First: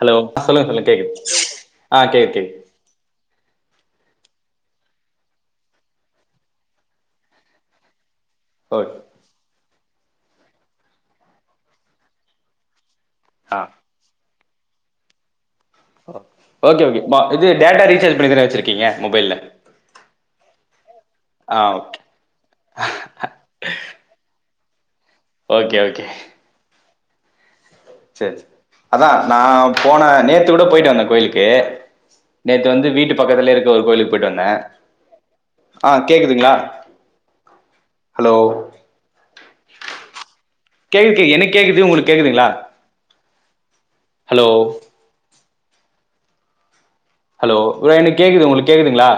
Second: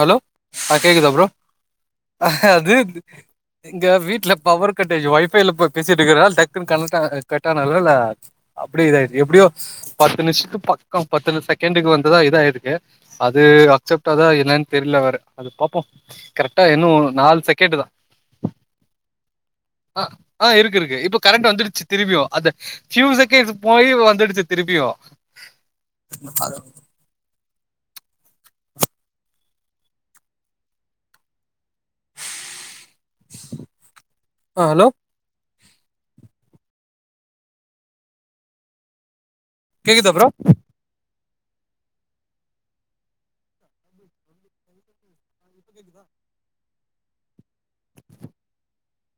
Hello சொல்லுங்க ஆஹ் சொல்லுங்க கேக்குதா கேக்குது ப்ரோ ஆ கேக்குது கேக்குது அது எங்க வீட்டுல பவர் கட்டாயிருச்சு ஓயிஃபைல பேசிட்டு இருக்கிற டக்குன்ன கட்டானல்ல அப்படியே ஓகே இத எப்படியோ பத்து நிமிஷத்துக்கு பக்கம் பத்து செகண்டுக்கு வந்ததா இதாய்யிருக்கு அது ஆ அக்ஸெப்ட் அதா என்னனு தெரியல வர அது பாப்போம் கரெக்டா ஓகே ஓகே இன்னும் பா நாலு இது செகண்ட் டேட்டா தான் ரீசார்ஜ் பண்ணி தானே வச்சிருக்கீங்க மொபைல்ல ஆஹ் ஆஹ் இருக்கு இருக்கு இப்ப கரண்ட் ஆ வந்துடுச்சு ஓகே திருப்பியும் ஃபியூ செகண்ட் போய் வந்துடுச்சு திருப்பியும் ஓக்கே ஓக்கே செரி அதான் நான் போன நேத்து கூட போயிட்டு வந்தேன் கோயிலுக்கு நேத்து வந்து வீட்டு பக்கத்துல இருக்க ஒரு கோயிலுக்கு போயிட்டு வந்தேன் ஆ ஹலோ ஆஹ் கேக்குதுங்களா ஹலோ கேக்குதா ப்ரோ எனக்கு கேக்குது உங்களுக்கு கேக்குதுங்களா ஹலோ ஹலோ ப்ரோ எனக்கு கேக்குது உங்களுக்கு கேக்குதுங்களா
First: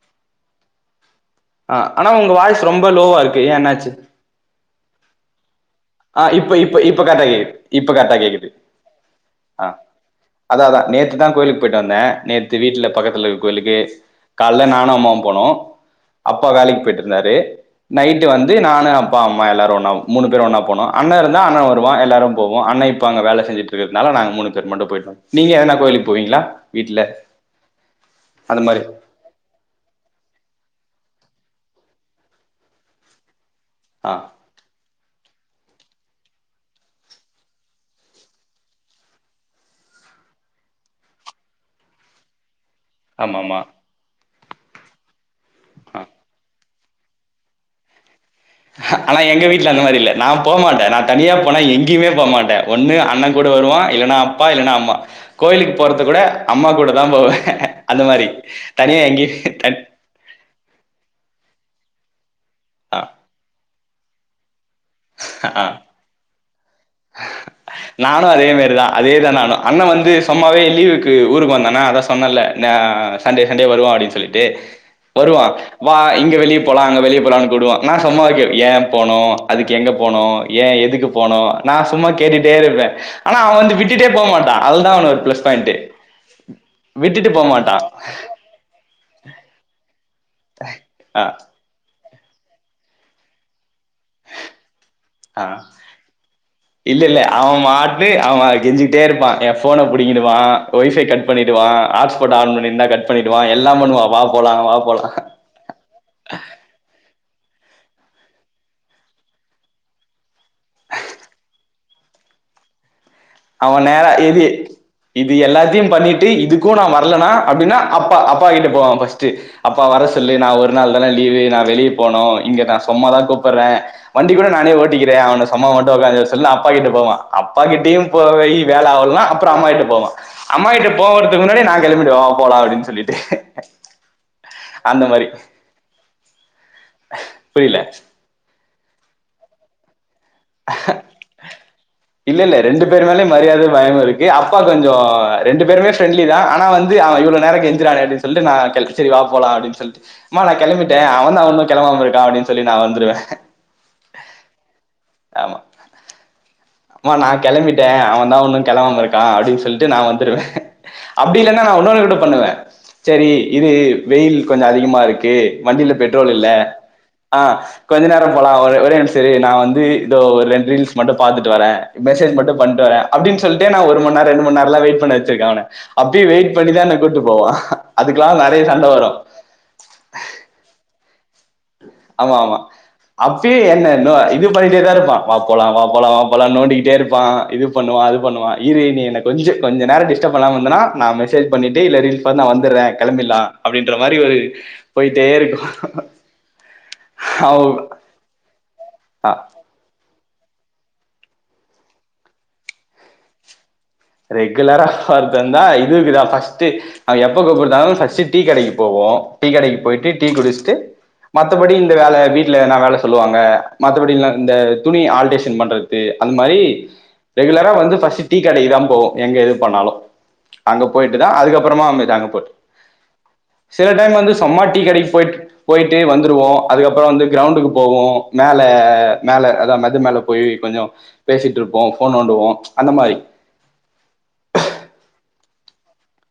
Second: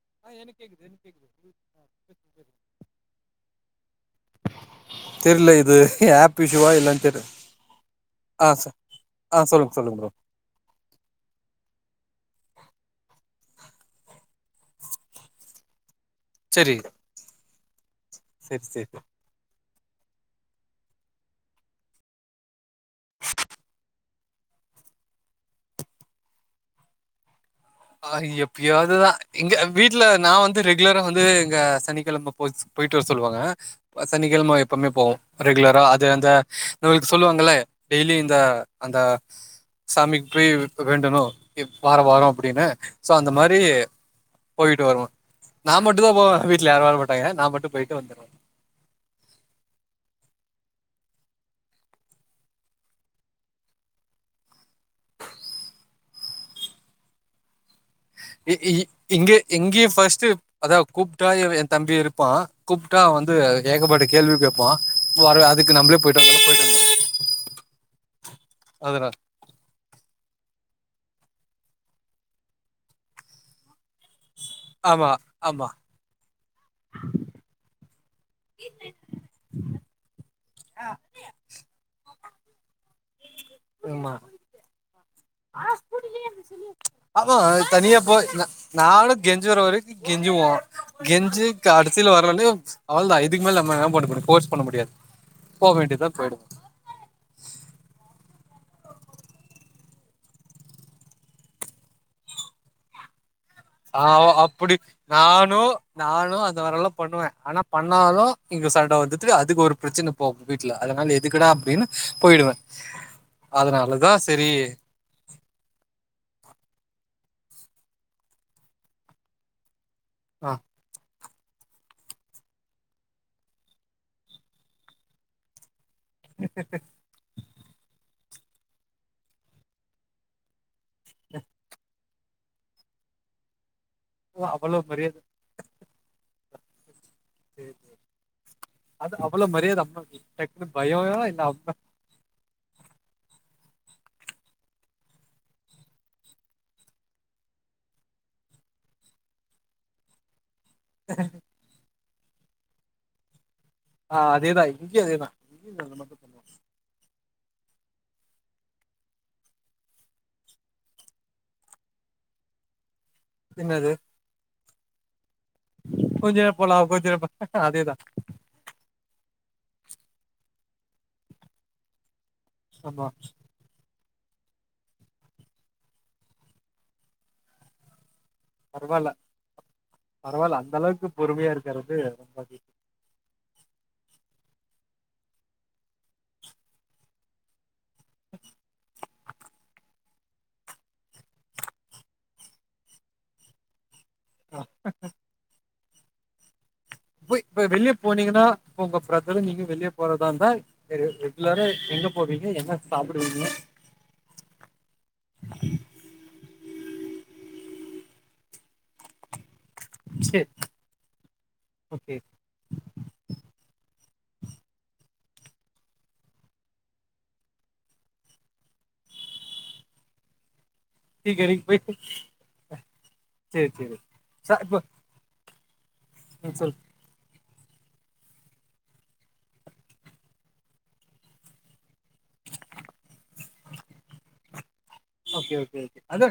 [unintelligible] ஆஹ் ஆனா உங்க வாய்ஸ் ரொம்ப லோவா இருக் ஏ என்னாச்சு தெரில இது ஆஹ் ஆப் இப்ப இஷ்யூவா இப்ப இப்ப என்னன்னு தெர்ல கரெக்டா கேக்குது இப்ப கரெக்டா ஆ கேக்குது சொ ஆ சொல்லுங்க ஆஹ் சொல்லுங்க ப்ரோ அதான் அதான் நேத்துதான் கோயிலுக்கு போயிட்டு வந்தேன் நேற்று வீட்டுல பக்கத்துல கோயிலுக்கு காலைல நானும் அம்மாவும் போனோம் அப்பா செரி வேலைக்கு போயிட்டு இருந்தாரு நைட்டு வந்து செரி செரி நானும் அப்பா அம்மா எல்லாரும் மூணு பேரும் ஒண்ணா போனோம் அண்ணன் இருந்தா அண்ணன் வருவான் எல்லாரும் போவோ அண்ணன் இப்ப அங்க வேல செஞ்சுட்டு இருக்கிறதுனால நாங்க மூணு பேர் மட்டும் போய்டு நீங்க எதனா கோயிலுக்கு போவீங்களா வீட்டுல ஆஹ் எப்பயாவதுதான் இங்க வீட்டு்ல நான் வந்து ரெகுலரா வந்து எங்க சனிக்கிழம போயிட்டு வர சொல்லுவாங்க ஆ சனிக்கிழம எப்பவுமே போவோ ரெகுலரா அது அந்த இவுங்களுக்கு சொல்லுவாங்கள டெய்லி இந்த அந்த சாமிக்கு போய் வேண்டணும் வாரம் வாரம் அப்படினு சோ அந்த ஆமா மாதிரி ஆமா போயிட்டு வருவா நா ஆ மட்டுதா போவ வீ வீட்ல யாரு வர மாட்டாயிங்க நா மட்டும் போயிட்டு வந்துருவே ஹ அனா எங்க வீட்டு்ல அந்த மாதிரி இல்ல நா போவ்மாட்டேன் நா தனியா போனா எங்கியுமே போவ்மாட்டே ஒண்ணு அண்ணங் கூட வருவா இல்லன்னா அப்பா இல்லன்னா அம்மா கோயிலுக்கு போறது கூட அம்மா கூட தா போவே இ ஈ எங்கே எங்கியி ஃபஸ்ட்டு அதா கூப்பிட்டா எவை எங் தம்பி இருப்பா கூப்புட்டா ஆ வந்து ஏகப்பாட்டுக் கேள்வி கேப்பா வர ஆ. அதுக்கு நம்ளே [inaudible] போயிட் நானு அதே மரிதா அதனால அதேதா நானு அண்ண வந்து சுத்தமாவே லீவுக்கு ஊருக்கு வந்தனா அதா சொன்னல நா சண்டே சண்டே வருவோ அப்டின் சொல்லிட் ட்டு ஆமா வருவா ஆமா வா இங்க வெளிய போலா அங்க வெளியே போலாம்னு கூப்டுவா நா சம்மார்க்கவே ஏ போனு அதுக்கு எங்க போனு ஏ எதுக்கு போனோ சும்மா கேட்டுட்டே இருப்பே ஆனா அவ வந்து விட்டுட்டே ஆமா போ மாட்டா அதுதா அவனோட பிளஸ் பாயிண்ட்டு விட்டுட்டு ஆமா போ மாட்டா தனியா போ் ந நானு கெஞ்சுவர் வரைக் கெஞ்சுவோ ஆ கெஞ்சு காடுத் கடைசில வரலனு அவல்தா இதுக்கு மேல நம்ம பண்ண முடியும் ஃபோர்ஸ் பண்ண முடியாது ஆஹ் போக வேண்டியதுதான் போயிடுவோம் இல்ல இல்ல அவன் மாட்லு அவ கெஞ்சிட்டே இருப்பா எ போன புடிக்கிடுவான் வை பை கட் பண்ணிடுவா ஹ்ட்ஸ்பாட் ஆன் பண்ணிருந்தா கட் பண்ணிட் ஆ அவ அப்புடிப் நானு நானு அந்த மாரிலா பண்ணுவே ஆனாப் பண்ணாலு இங்கு சண்ட வந்துட்டியா அதுக்கு ஒர் பிரச்சன போகு வீட்டுல அதனால எதுக்குடா அப்டின் போயிடுவே அவன் நேரா எது இது எல்லாத்தையும் பண்ணிட்டு இதுக்கு நா வரலனா அப்பிடின்னா அப்பா அப்பா கிட்ட போவா பஸ்ட்டு அப் ப்பா வர சொல்லு நா ஆ ஒரு நாள் தான லீவே நா வெளியி போனு இங்க நா சொம்ம தா கூப்புற வண்டி கூட நானே ஓட்டிக்கிறே அவன சம்ம வண் [unintelligible] சொல்ல அப்பா கிட்ட போவா அப் பாக்கி டீம் போவை வேல ஆவ்லன்னா அப்பறம் அம்மா கிட்ட போவா அம்மா கிட்ட போவுறதுக்கு முன்னாடி நா கிளம்பிடுவே வா போலா அப்டின் சொல்லிட்டு அவ்வளவு பெரித் புரியில அது அவ்வுள மரியாத அம்மாக்கு டக்குன்னு பயமா இல்ல அம்மா இல்ல இல்ல ரெண்டு பேரு மேல மரியாத பயோ இருக்கு அப்பா கொஞ்சொ ரெண்டு பேருமே ஃப்ரெண்ட்லி தா ஆனா வந்து அவ இவளோ நேர கெஞ்சுரானே அப்டின் சொல்லி நா கெள் செரி வா போலா அப்டின் சொல்லிட் மா கிளம்பிட்டே அவந்தா அவுன்னு கிளபாம இரு அப்படின்னு சொல்லி நான் வந்துடுவேன் ஆஹ் அதேதான் தான் நீ மும் சொல்லுவம் [inaudible] அம்மா நான் கிளம்பிட்டேன்அவன் தான் இன்னும் கிளம்பாம இருக்கான் அப்படின்னு சொல்லிட்டு நான் வந்துருவேன் அப்டி இல்லன்னா நான் ஒன்னோன்னுகூட பண்ணுவேன். சரி பண்ணுவாங்க இது என்னது வெயில் கொஞ்சம் அதிகமாக இருக்கு வண்டியில பெட்ரோல் கொஞ்ச இல்ல நேரம் போலாம் கொஞ்ச நேரம் ஆஹ் போலாம் அதேதான் கொஞ்ச நேரம் போலாம் ஒரே நிமிஷ் சரி நான் வந்து இதோ ஒரு ரெண்டு ரீல்ஸ் மட்டும் பார்த்து வரேன் மெசேஜ் மட்டொ பண்ட்டு வறேன் ஆமா அப்படின்னு சொல்லிட்டு நான் ஒரு மணி நா ரெண்டு மணி நேரம்லா வெயிட் பண்ண வச்சிருக்கேன் அவன அப்டி வெயிட் பண்ணி தான் என்ன கூட்டிட்டு போவான் அதுக்கு நிறைய சண்டை பரவால்ல வரும் பரவால்ல அந்த அளவுக்கு பொறுமையா இருக்கிறது ரொம்ப அதக [unintelligible] என் இது பண்ணிட்டே தான் இருப்பான் வா போகலாம் வாபோகலாம் வா போகலாம் நோண்டிடே இருப்பான் இது பண்ணுவான் அது பண்ணுவான் இரு கொஞ்ச நேரம் டிஸ்டப் பண்ணாம இருந்த நா மெசேஜ் பண்ணிட்டு ரீல்ஸ் பாத்துட்டு வந்துறேன் கிளம்பிடலாம் அப்படின்னு என்ற மாதிரி ஒரு போயிட்டே இருக்கும். ஆ [inaudible] இப்ப வெளிய போனீங்கன்னா இப்ப உங்க பிரதரு நீங்க வெளிய போறது ரெகுலரா எங்க போவீங்க என்னா சாப்பிடுவீங்க ரெகுலரா வரதுந்தா இதுக்கு தா ஃபஸ்ட் எப்ப கூப்பிடுத்தாலும் டீக்கடைக்கு போவோம் டீ கடைக்கு போயிட்டு டீ சரி குடிச்சிட்டு மத்தபடி இந்த ஓகே வேல வீட்ல வேல சொல்லுவாங்க மத்தபடி இந்த துணி ஆல்டேஷன் தின் பண்றது அந்த மாரி ரெகுலரா வந்து பஸ்ட்டு டீக்கடைக்குதான் போவோம் எங்க எது பண்ணாலும் அங்க போயிட்டு டீ தான் கடைக்கு போய் அதுக்கப்புறமா மட்டும் அங்க போய்றது சரி சில சரி டைம் வந்து ச சும்மா இப்ப டீ கடைக்கு போயிட்டு பே வந்துருவோம் ம் சொல்லு அதுக்கப்புறம் வந்து கிரண்டுக்கு போவோம் மேல மேல அதா மது மேல போய் கொஞ்சம் பேசிட்டு இருப்போம் போன் நோண்டுவோம் அந்த மாதிரி ஓகே ஓகே அதா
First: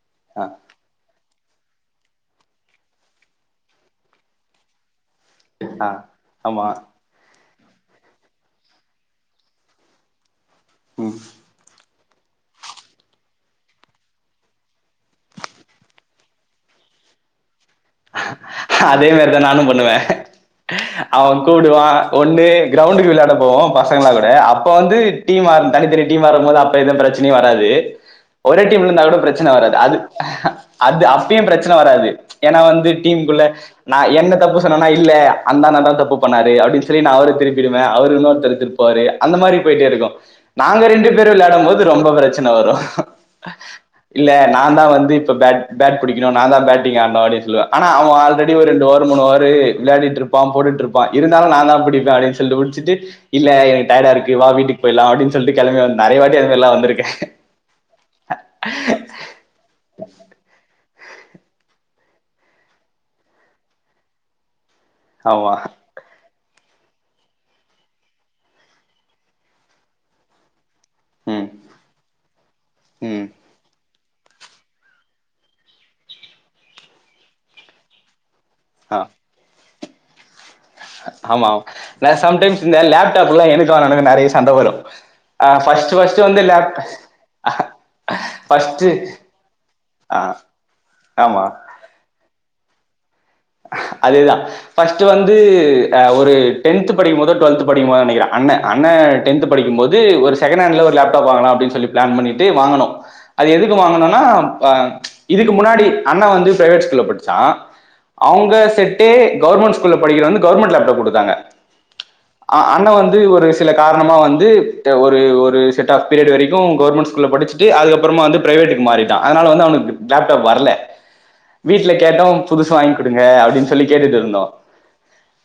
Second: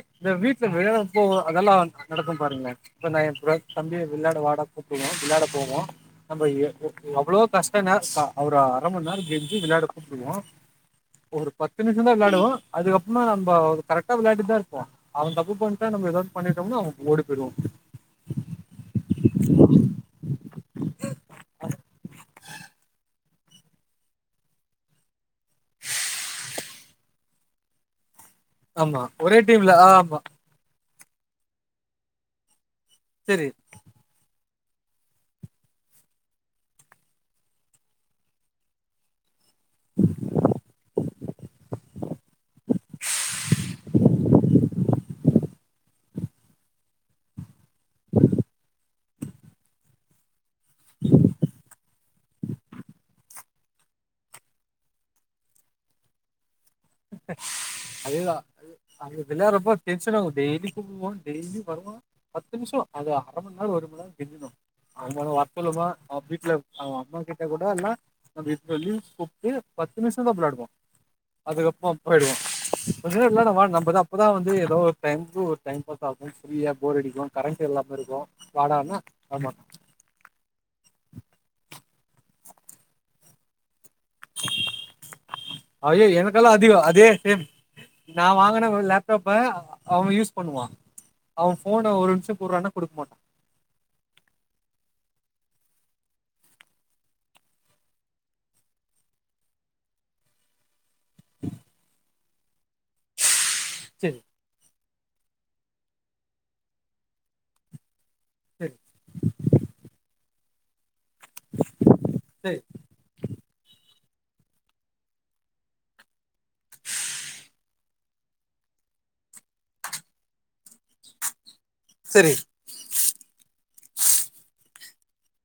வீட்டுல விளையாட போவோ அதெல்லாம் நடக்கும் பாருங்க இப்ப நா என் தம்பி விளையாட வாடா கூப்பிடு தினம் விளாட போவோம் ஆ நம்ம ஆமா எவ்ளோ கஷ்டம் என்னானா அவர அர மணி நேரம் கெஞ்சி விளையாட கூப்பிடுவோம் ம் ஒரு பத்து நிமிஷம் தா விளாடுவோம் அதுக்கப்புறம் இப்ப அவரு கரெக்டா விளையாடிட்டுதா இருப்போம் அவ தப்பு பண்ணிட்டா நம்ம எதாவது பண்ணிட்டோம்ணா அவ ஓடி போயிடுவோம் [inaudible] அதே மாரிதா நானும் பண்ணுவே அவே கூடுவா ஒண்ணு கிரவுண்டுக்கு விளயாட போவோம் பசங்களோட அப்ப வந்து டீம் அது தனி தனி டீம் இருக்கும்போது அப்ப எந்த பிரச் இனி வராது ஒரே டீம்ல ஆமா இருந்தா கூட ஒரே பிரச்சன டீம்ல வராது அது ஆமா அது அப்பயும் பிரச்சன வராது ஏனா வந்து டீம் குள்ள செரி நா என்ன தப்பு இல்ல அந்த அண்ணன் தான் தப்பு பண்ணாரு அப்டினு சொல்லி அவுர திருப்பிருவே அவரு இன்னொருதர திருப்பிருவாரு அந்த மாரி போயிட்டே இருக்கும் நாங்க ரெண்டு பேரும் விளயாடும் போது ரொம்ப பிரச்ச இல்ல வரும் இல்ல நா தா வந்து இப்ப பேட் பேட் பிடிக்கணும் நா தா பேட்டிங் ஆடுனும் ஆடியன்ஸ்ல ஆனா அவ ஆல்ரடி ஒரு நோர் மூணு வாரு விளையாடிட்டு இருப்போம் ஹ போட்டுட்டு இருப்பா இருந்தாலும் நா தா அப்டி [unintelligible] அப்டினு சொல்லி முடிச்சட்டு இல்ல எனக்கு டயடா இருக்கு வா வீட்டுக்கு போயிரலாம் அப்டினு சொல்லிட்டு நெறயாவாட்டி அந்த மாரி எல்லாம் வந்திருக்கே [unintelligible] டெய்லியும் வருவம் பத்து நிமிஷம் அது அரை மணி நாள் ஒரு மணி நாள் கெஞ்சணும் அவமா ஆமா வார்கல்லுமா வீட்ல அவ அம்மா கிட்ட கூட அல்லாம் நம் இதரள்ள குப்பி பத்து மிஷன் விளாடுவோம் ம் அதுக்கப் [unintelligible] போயிடுவோம் ஒரு சில ம் நம்மதான் அப்போதான் வந்துதோ டைமுக்கு ஒரு டைம் பாஸ் ஆகும் ஃப்ரியா போர் அடிக்கும் கரண்ட் இல்லாம இருக்கும் ஆ, வாடானா ஆமா ஆமா ந சம்டைம்ஸ் இந்த லேப்டாப் எலாம் எனக் ஃபர்ஸ்ட் அயோ ஃபர்ஸ்ட் வந்து எனக்கெலாம் லேப் அதிக அதே சேம் நான் வாங்கின ஃபர்ஸ்ட் லேப்டாப்ப அவன் யூஸ் பண்ணுவான் ஆமா அவன் போன ஒரு நிமிஷம் குடுறான்னா குடுக்க மாட்டா அதேதான் ஃபஸ்ட் வந்து ஒரு டென்த் படிக்கும் போது டுவள்த் படிக்கும் போது நெனக்கிறேன் அண்ணே படிக்கும்போது ஒரு செகனண்ட் லேப்டாப் ஒரு [unintelligible] சொி பிளான்பண்ணிட் ட்டு வாங்கணும் அது எதுக்கு சேரி வாங்கனும்னா இதுக்கு முன்னாடி அண்ணா வந்து பிரைவேட் ஸ்கூல்ல படிச்சான் அவங்க சேரி செட்டே கவர்மெண்ட் ஸ்கூல்ல படிக்கிற வந்து கவர்மென்ட் லேப்டாப் குடு தாங்க சேரி அண்ணா வந்து ஒரு சில காரண மாமா வந்து ஓரு ஓரு செட் ஆப் ப் பி ரியோட் வரைக்கும் கொவ்வேர்ந்மென்ட் ஸ்கூல்ல படிச்சிட்டு அதுக்கப்பறமா பிரைவேட்க்கு மாறிட்டான் அதனால வந்து அவனுக்கு லேப்டாப் வரல வீட்டுல சேரி கேட்டும் புதுச வாங் அப்படின்னு சொல்லி கேட்டுட்டு இருந்தோம்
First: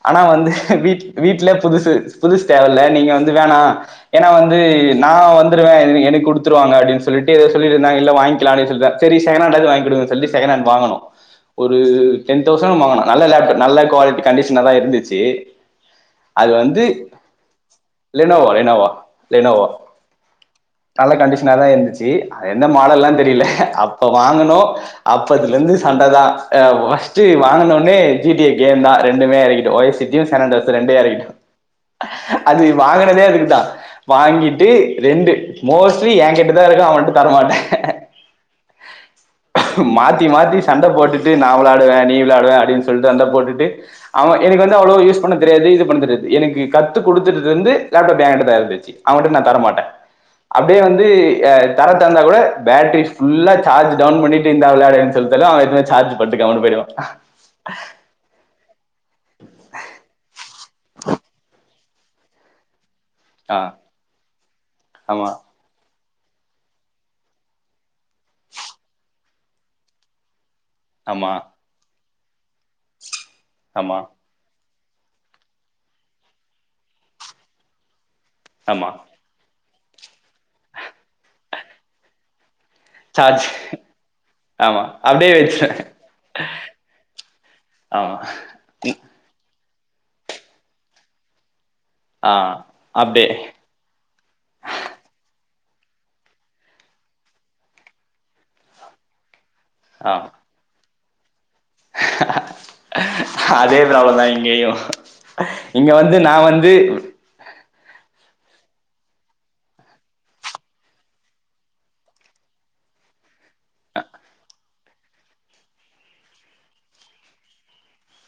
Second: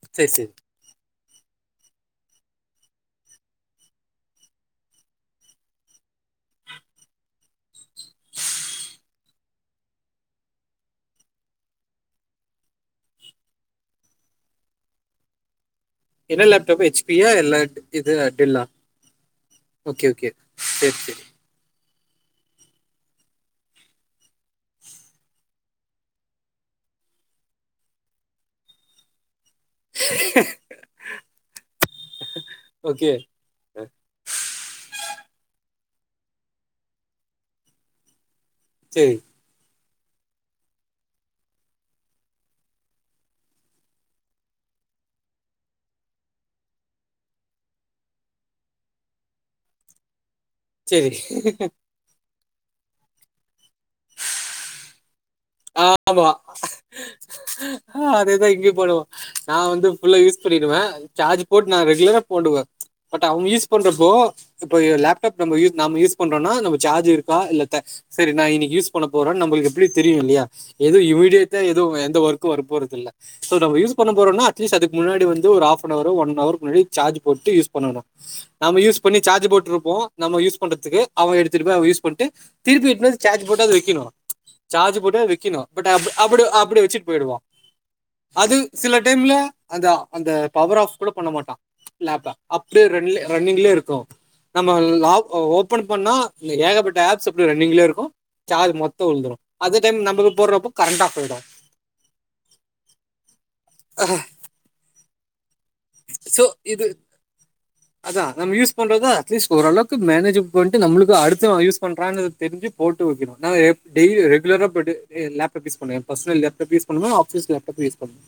ஆனா சேரி சேரி வந்து வீட் வீட்டு்ல புதுசு புதுசு தேவ இல்ல நீங்க வந்து வேணாம் ஏன்னா வந்து நான் வந்துருவேன் எனக்கு கொடுத்துருவாங்க அப்படின்னு சொல்லிட்டு எதோ சொல்லிருந்தாங்க இல்ல வாங்கிக்கலாம் அப்டினு சொல்லிடு இருந்தாங்க சேரி செகண்ட் ஹாண்ட்டாவது வாங்கி கொடுங்கன்னு சொல்லிட்டு செகண்ட் ஹண்ட் வாங்கணும் ஒரு டென் தௌசண்ட் வாங்கினும் நல்ல லேப்டாப் நல்ல குவாலிட்டி கண்டிஷனாக தான் இருந்துச்சு என்ன அது லேப்டாப் வந்து எச் பி யா இல்ல இது லெனோவா டெல்ல லெனோவா லெனோவா ஓகே ஓகே சேரி சேரி என்ன மாடல்ல்லாம் தெரியல அப்ப வாங்கனும் அப்பதுல இருந்து சண்டை தான் ஏ வாங்கனனே ஜி டி கேம் தான் ரெண்டுமே இருக்க ஒய சஜியும் சனாண்டோ ரெண்டையும் இறக்கிட்டோம் அஹ் அது ஓகே வாங்கினதே அதுக்குதான் வாங்கிட்டு ரெண்டு மோஸ்ட்லி என் கிட்ட தான் இருக்கும் அவன் தரமாட்டன் சேரி மாத்தி மாத்தி சண்டை போட்டுட்டு நான் விளாடுவேண் விளயாடுவேன் அப்படினு சொல்லிட்டு சண்ட போட்டுட்டு அவன் எனக்கு வந்து அவளுவோ யூஸ் பண்ண தெரியாது இது தெரியாது எனக்கு கத்துகொடுத்ததிலருந்து லேப்டாப் என் கிட்ட தான் இருந்துச்சு அவன் கிட்ட நான் தரமாட்டேன் அப்டியே வந்து சரி ஆஹ் தர தந்தா கூட பேட்ரி ஃபுல்லா சார்ஜ் டவுன் பண்ணிட்டு இந்தா விளையாடு தாலும் அவன் எடுத்துனுபோய் சார்ஜ் ஆமா பண்டு கம்முனு போயுடுவா [inaudible] போயிடுவா நா வந்து ஃபுல்லா யூஸ் சொல்லிடுவே சார்ஜ் போட் நா ரெகுலரா போடுவே பட் அவுங்க ஆ யூஸ் பண்றப்போ இப்ப ஆமா லேப்டாப் நம்ம யூஸ் நம்ம யூஸ் பண்றோனா நம்ப சார்ஜ் இருக்கா இல்ல த சேரி நா இன்னிக்கி யூஸ் பண்ண போறோ நம்பளுக்கு எப்டி தெரியுல்லையா எது ஆமா இமீடியேட்ட எது வே இந்த ஒர்க் வர போறதில்ல சோ நம்ப யூஸ் ஆமா பண்ண போறோம்னா அட்லீ்ஸ் அதுக்கு முன்னாடி வந்து ஒரு ஃஅப்னவரோ ஒன்அவர் முன்னாடி சார்ஜ் போட்டு யூஸ் பண்ணணு நாம ஆமா யூஸ் பண்ணி சார்ஜ் போட்டுருப் போ நம்ம யூஸ் பண்றதுக்கு அவ எடுத்துட்டு போய் அவ யூஸ் பண்டு திருப்பி எத்வந்து சார்ஜ் போட்டாது வெக்கணு ஆமா சார்ஜ் போட்ட அப்படியே வை வெக்கணு வச்சிருவேன் பட் அப்டி-அப்டி வச்சிட்டு போயிடுவா ஆமா அது சில டைம்ல அந்த-அந்த பவர் ஆஃப் கூட பண்ண மாட்டா ஆ லேப்டாப் அப்டே அப்டியே ரன்ல-ரன்னிங்லே இருக்கோ நம்ம லாக் ஓப் ப்பன் பண்ணா ல்ல ஏகப்பட்ட ஆப்ஸ் அப்டே ரன்னிங்கலே இருக்கு சார்ஜ் மொத்தோ உழுதுடு அது டைம் ஆ நம்மளுக்கு [unintelligible] கரண்ட் ஆஃப்பாயிடு அதே ப்ராப்ளம்தா இங்கேயு இங்க வந்து நா ஸோ வந்து இது அதான் நம்ம யூஸ் பண்றத அட்லீஸ்ட் ஓரளவுக்கு மேனேஜ் பண்ட்டு நம்மளுக்கு அடுத்துவ யூஸ் பண்ணறான்னு தெரிஞ்சி போட்டு வெக்கணு ந எப் டெய்லி ரெகுலரா ப்பிடு லேப்டாப் யூஸ் பண்ணுவ பர்சனல் லேப்டாப் யூஸ் பண்ணுவ ஆபீஸ் லேப்டாப் யூஸ் பண்ணுவ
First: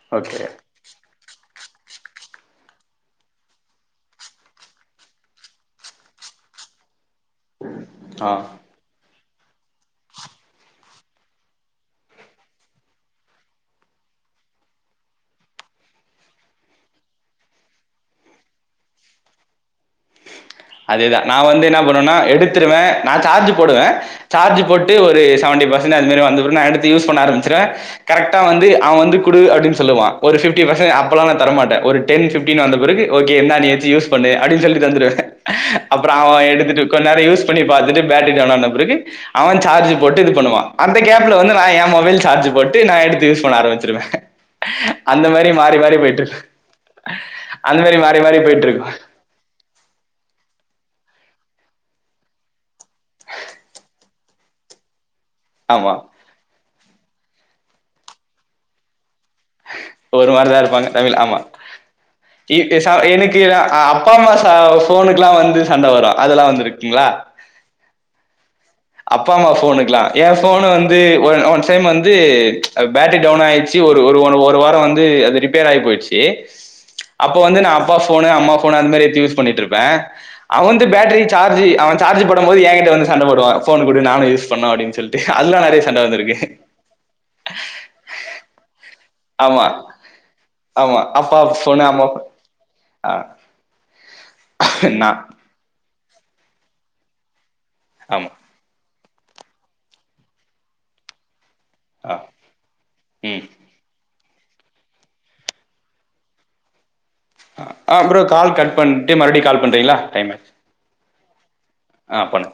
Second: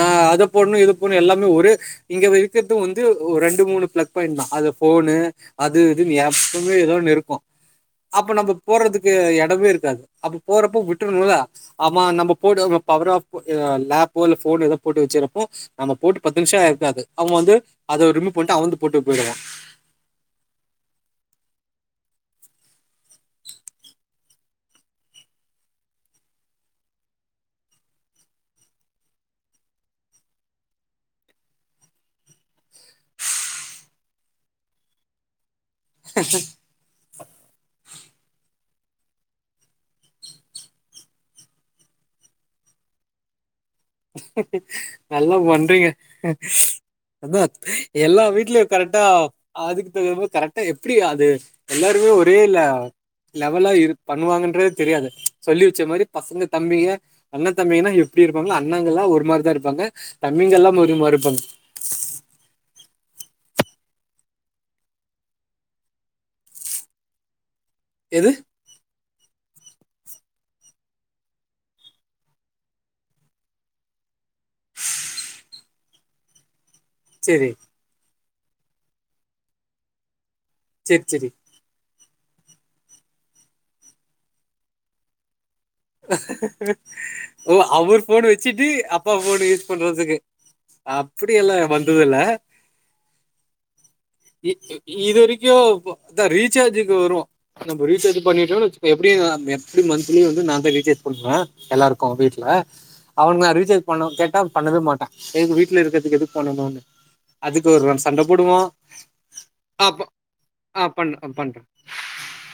நா ஓகே அத பொட்ணு இத பொட்ணு எல்லா இன்னு ஒரு இங்க இருக்கிறது வந்து ரெண்டு மூணு பிளக் பாயிண்ட் தா போனு அது இதுன்னு எப்பமே எதோ ஒன்னு இருக் கோ அப்ப ஆ நம்ம போறதுக்கு கு எடமே இருக்காது அப்ப போறப்போ விட்டுனுல ஆமா நம்ம போய்டுவோம் அங்க பவர் ஆஃப் போ ஹ லேப்போ இல்ல ஃபோன் ஏதோ போட்டு வச்சிறப்போ நம்ம போட்டு பத் து நிமிஷம் ஆயிருக்காது அவங்க வந்து அத ரிமூவ் பண்ணிட்டு அவனுந்து போட்டு போயிடுவான் அதேதான் நான் வந்து என்ன பண்ணுவேனா எடுத்துடுவேன் நா சார்ஜ் போடுவேன் சார்ஜ் போட்டு ஒரு செவன்டி பர்சென் அந்த மாரி வந்தப்பிர நான் எடுத்து யூஸ் பண்ண ஆரம்பிச்சிருவேன் கரக்டா வந்து அவன் வந்து குடு அப்டின்னு சொல்லுவான் ஒரு பிப்டி பர்சன்ட் அப்பல்லாம் நான் தரமாட்டேன் ஒரு டென் பிப்டீன் வந்த பிறகு ஓகே இந்தா நீ வச்சு யூஸ் பண்ணு அப்டின்னு சொல்லிட்டு தந்துடுவேன் அப்புறம் அவன் எடுத்துட்டு கொஞ் நேரம் யூஸ் பண்ணி பாத்துட்டு பேட்டரி டவுன் [unintelligible] பிறகு அவன் சார்ஜ் போட்டு இது பண்ணுவான் அந்த கேப்ல வந்து நான் என் மொபைல் சார்ஜ் போட்டு நான் எடுத்து யூஸ் பண்ண ஆரமிச் நல்லா பண்றீங்க மாறி போயிட்ருக்கு அதா அந்த மாரி மாறி எல்லா மாறி வீட்லயும் போயிட்ருக்கு கரெக்டா அதுக்கு தகுந்த மாறி கரெக் ட்டா எப்டியா அது எல்லாருமே ஒரே ல லெவலா இரு பண்ணுவாங்கன்றதே தெரியாது சொல்லி வச்ச ஆமா மாரி பசங்க தம்பிங்க அண்ண தம்பிகனா எப்டி இருப்பாங்களா நாங்களாம் ஒரு ஒரு மாரிதான் இருப்பாங்க ஒரு மாரிதான் தம்பிங்கல்லாம் இருப்பாங்க தமிழ் ஆமா ஒருமார்ருப்பாங்க [unintelligible] ஹ அப்பா அம்மா ச போனுக்குல்லாம் வந்து சண்ட வரும் அதெல்லாம் வந்து இருக்குங்களா ஏது அப்பா அம்மா போனுக்கலாம் என் போனு வந்து ஒ ஒன் டைம் வந்து பேட்டரி டவுன் ஆயிடுச்சு ஒரு ஒ ஒரு வாரம் வந்து அது ரிப்பேர் ஆயி போயிடுச்சு அப்ப செரி வந்து நான் அப்பா ஃபோன்னு அம்மா ஃபோன்னு அது மாரி எடுத்து யூஸ் பண்ணிட்ருப்பேன் அவந்து செரி பேட்டரி செரி சார்ஜ் அவன் சார்ஜ் போடும் போது என்கிட்ட வந்து சண்டபோடுவான் போன் குடு நானும்யூஸ் பண்ணு அப்டின் சொல்லிட்டு [unintelligible] ஓ அவரு போன் வச்சுட்டு அ அப்பா போன் ஆமா யூஸ் பண்றதுக்கு ஆமா அப்டி அப்பா எல்லாம் ஃபோனு வந்தது அம்மா இல்ல ஃபோ ஆ நா இது வரைக்கும் அதான் ரீசார்ஜுக்கு வரும் நம்ம ரீசார்ஜ் ஆமா பண்ணிட்டோனு வச்சுக் எப்டி எப்டி மந்த்லி வந்து நாங்க ரிச்சார்ஜ் போடணுமா எல்லாருக்கும் ஆ வீட்ல ம் அவனுக்கு ரீசார்ஜ் பண்ணும் கே பண்ணவே மாட்டேன் எதுக்கு வீட்டுல இருக்கிறதுக்கு எதுக்கு பன்ணும் அப்பறம் கால் கட் பண்ணிட்டு மறுபடி கால் பண்றீங்களா அப்ப டைம் ஆ. பண் பண்றேன். ஆ பண்ணு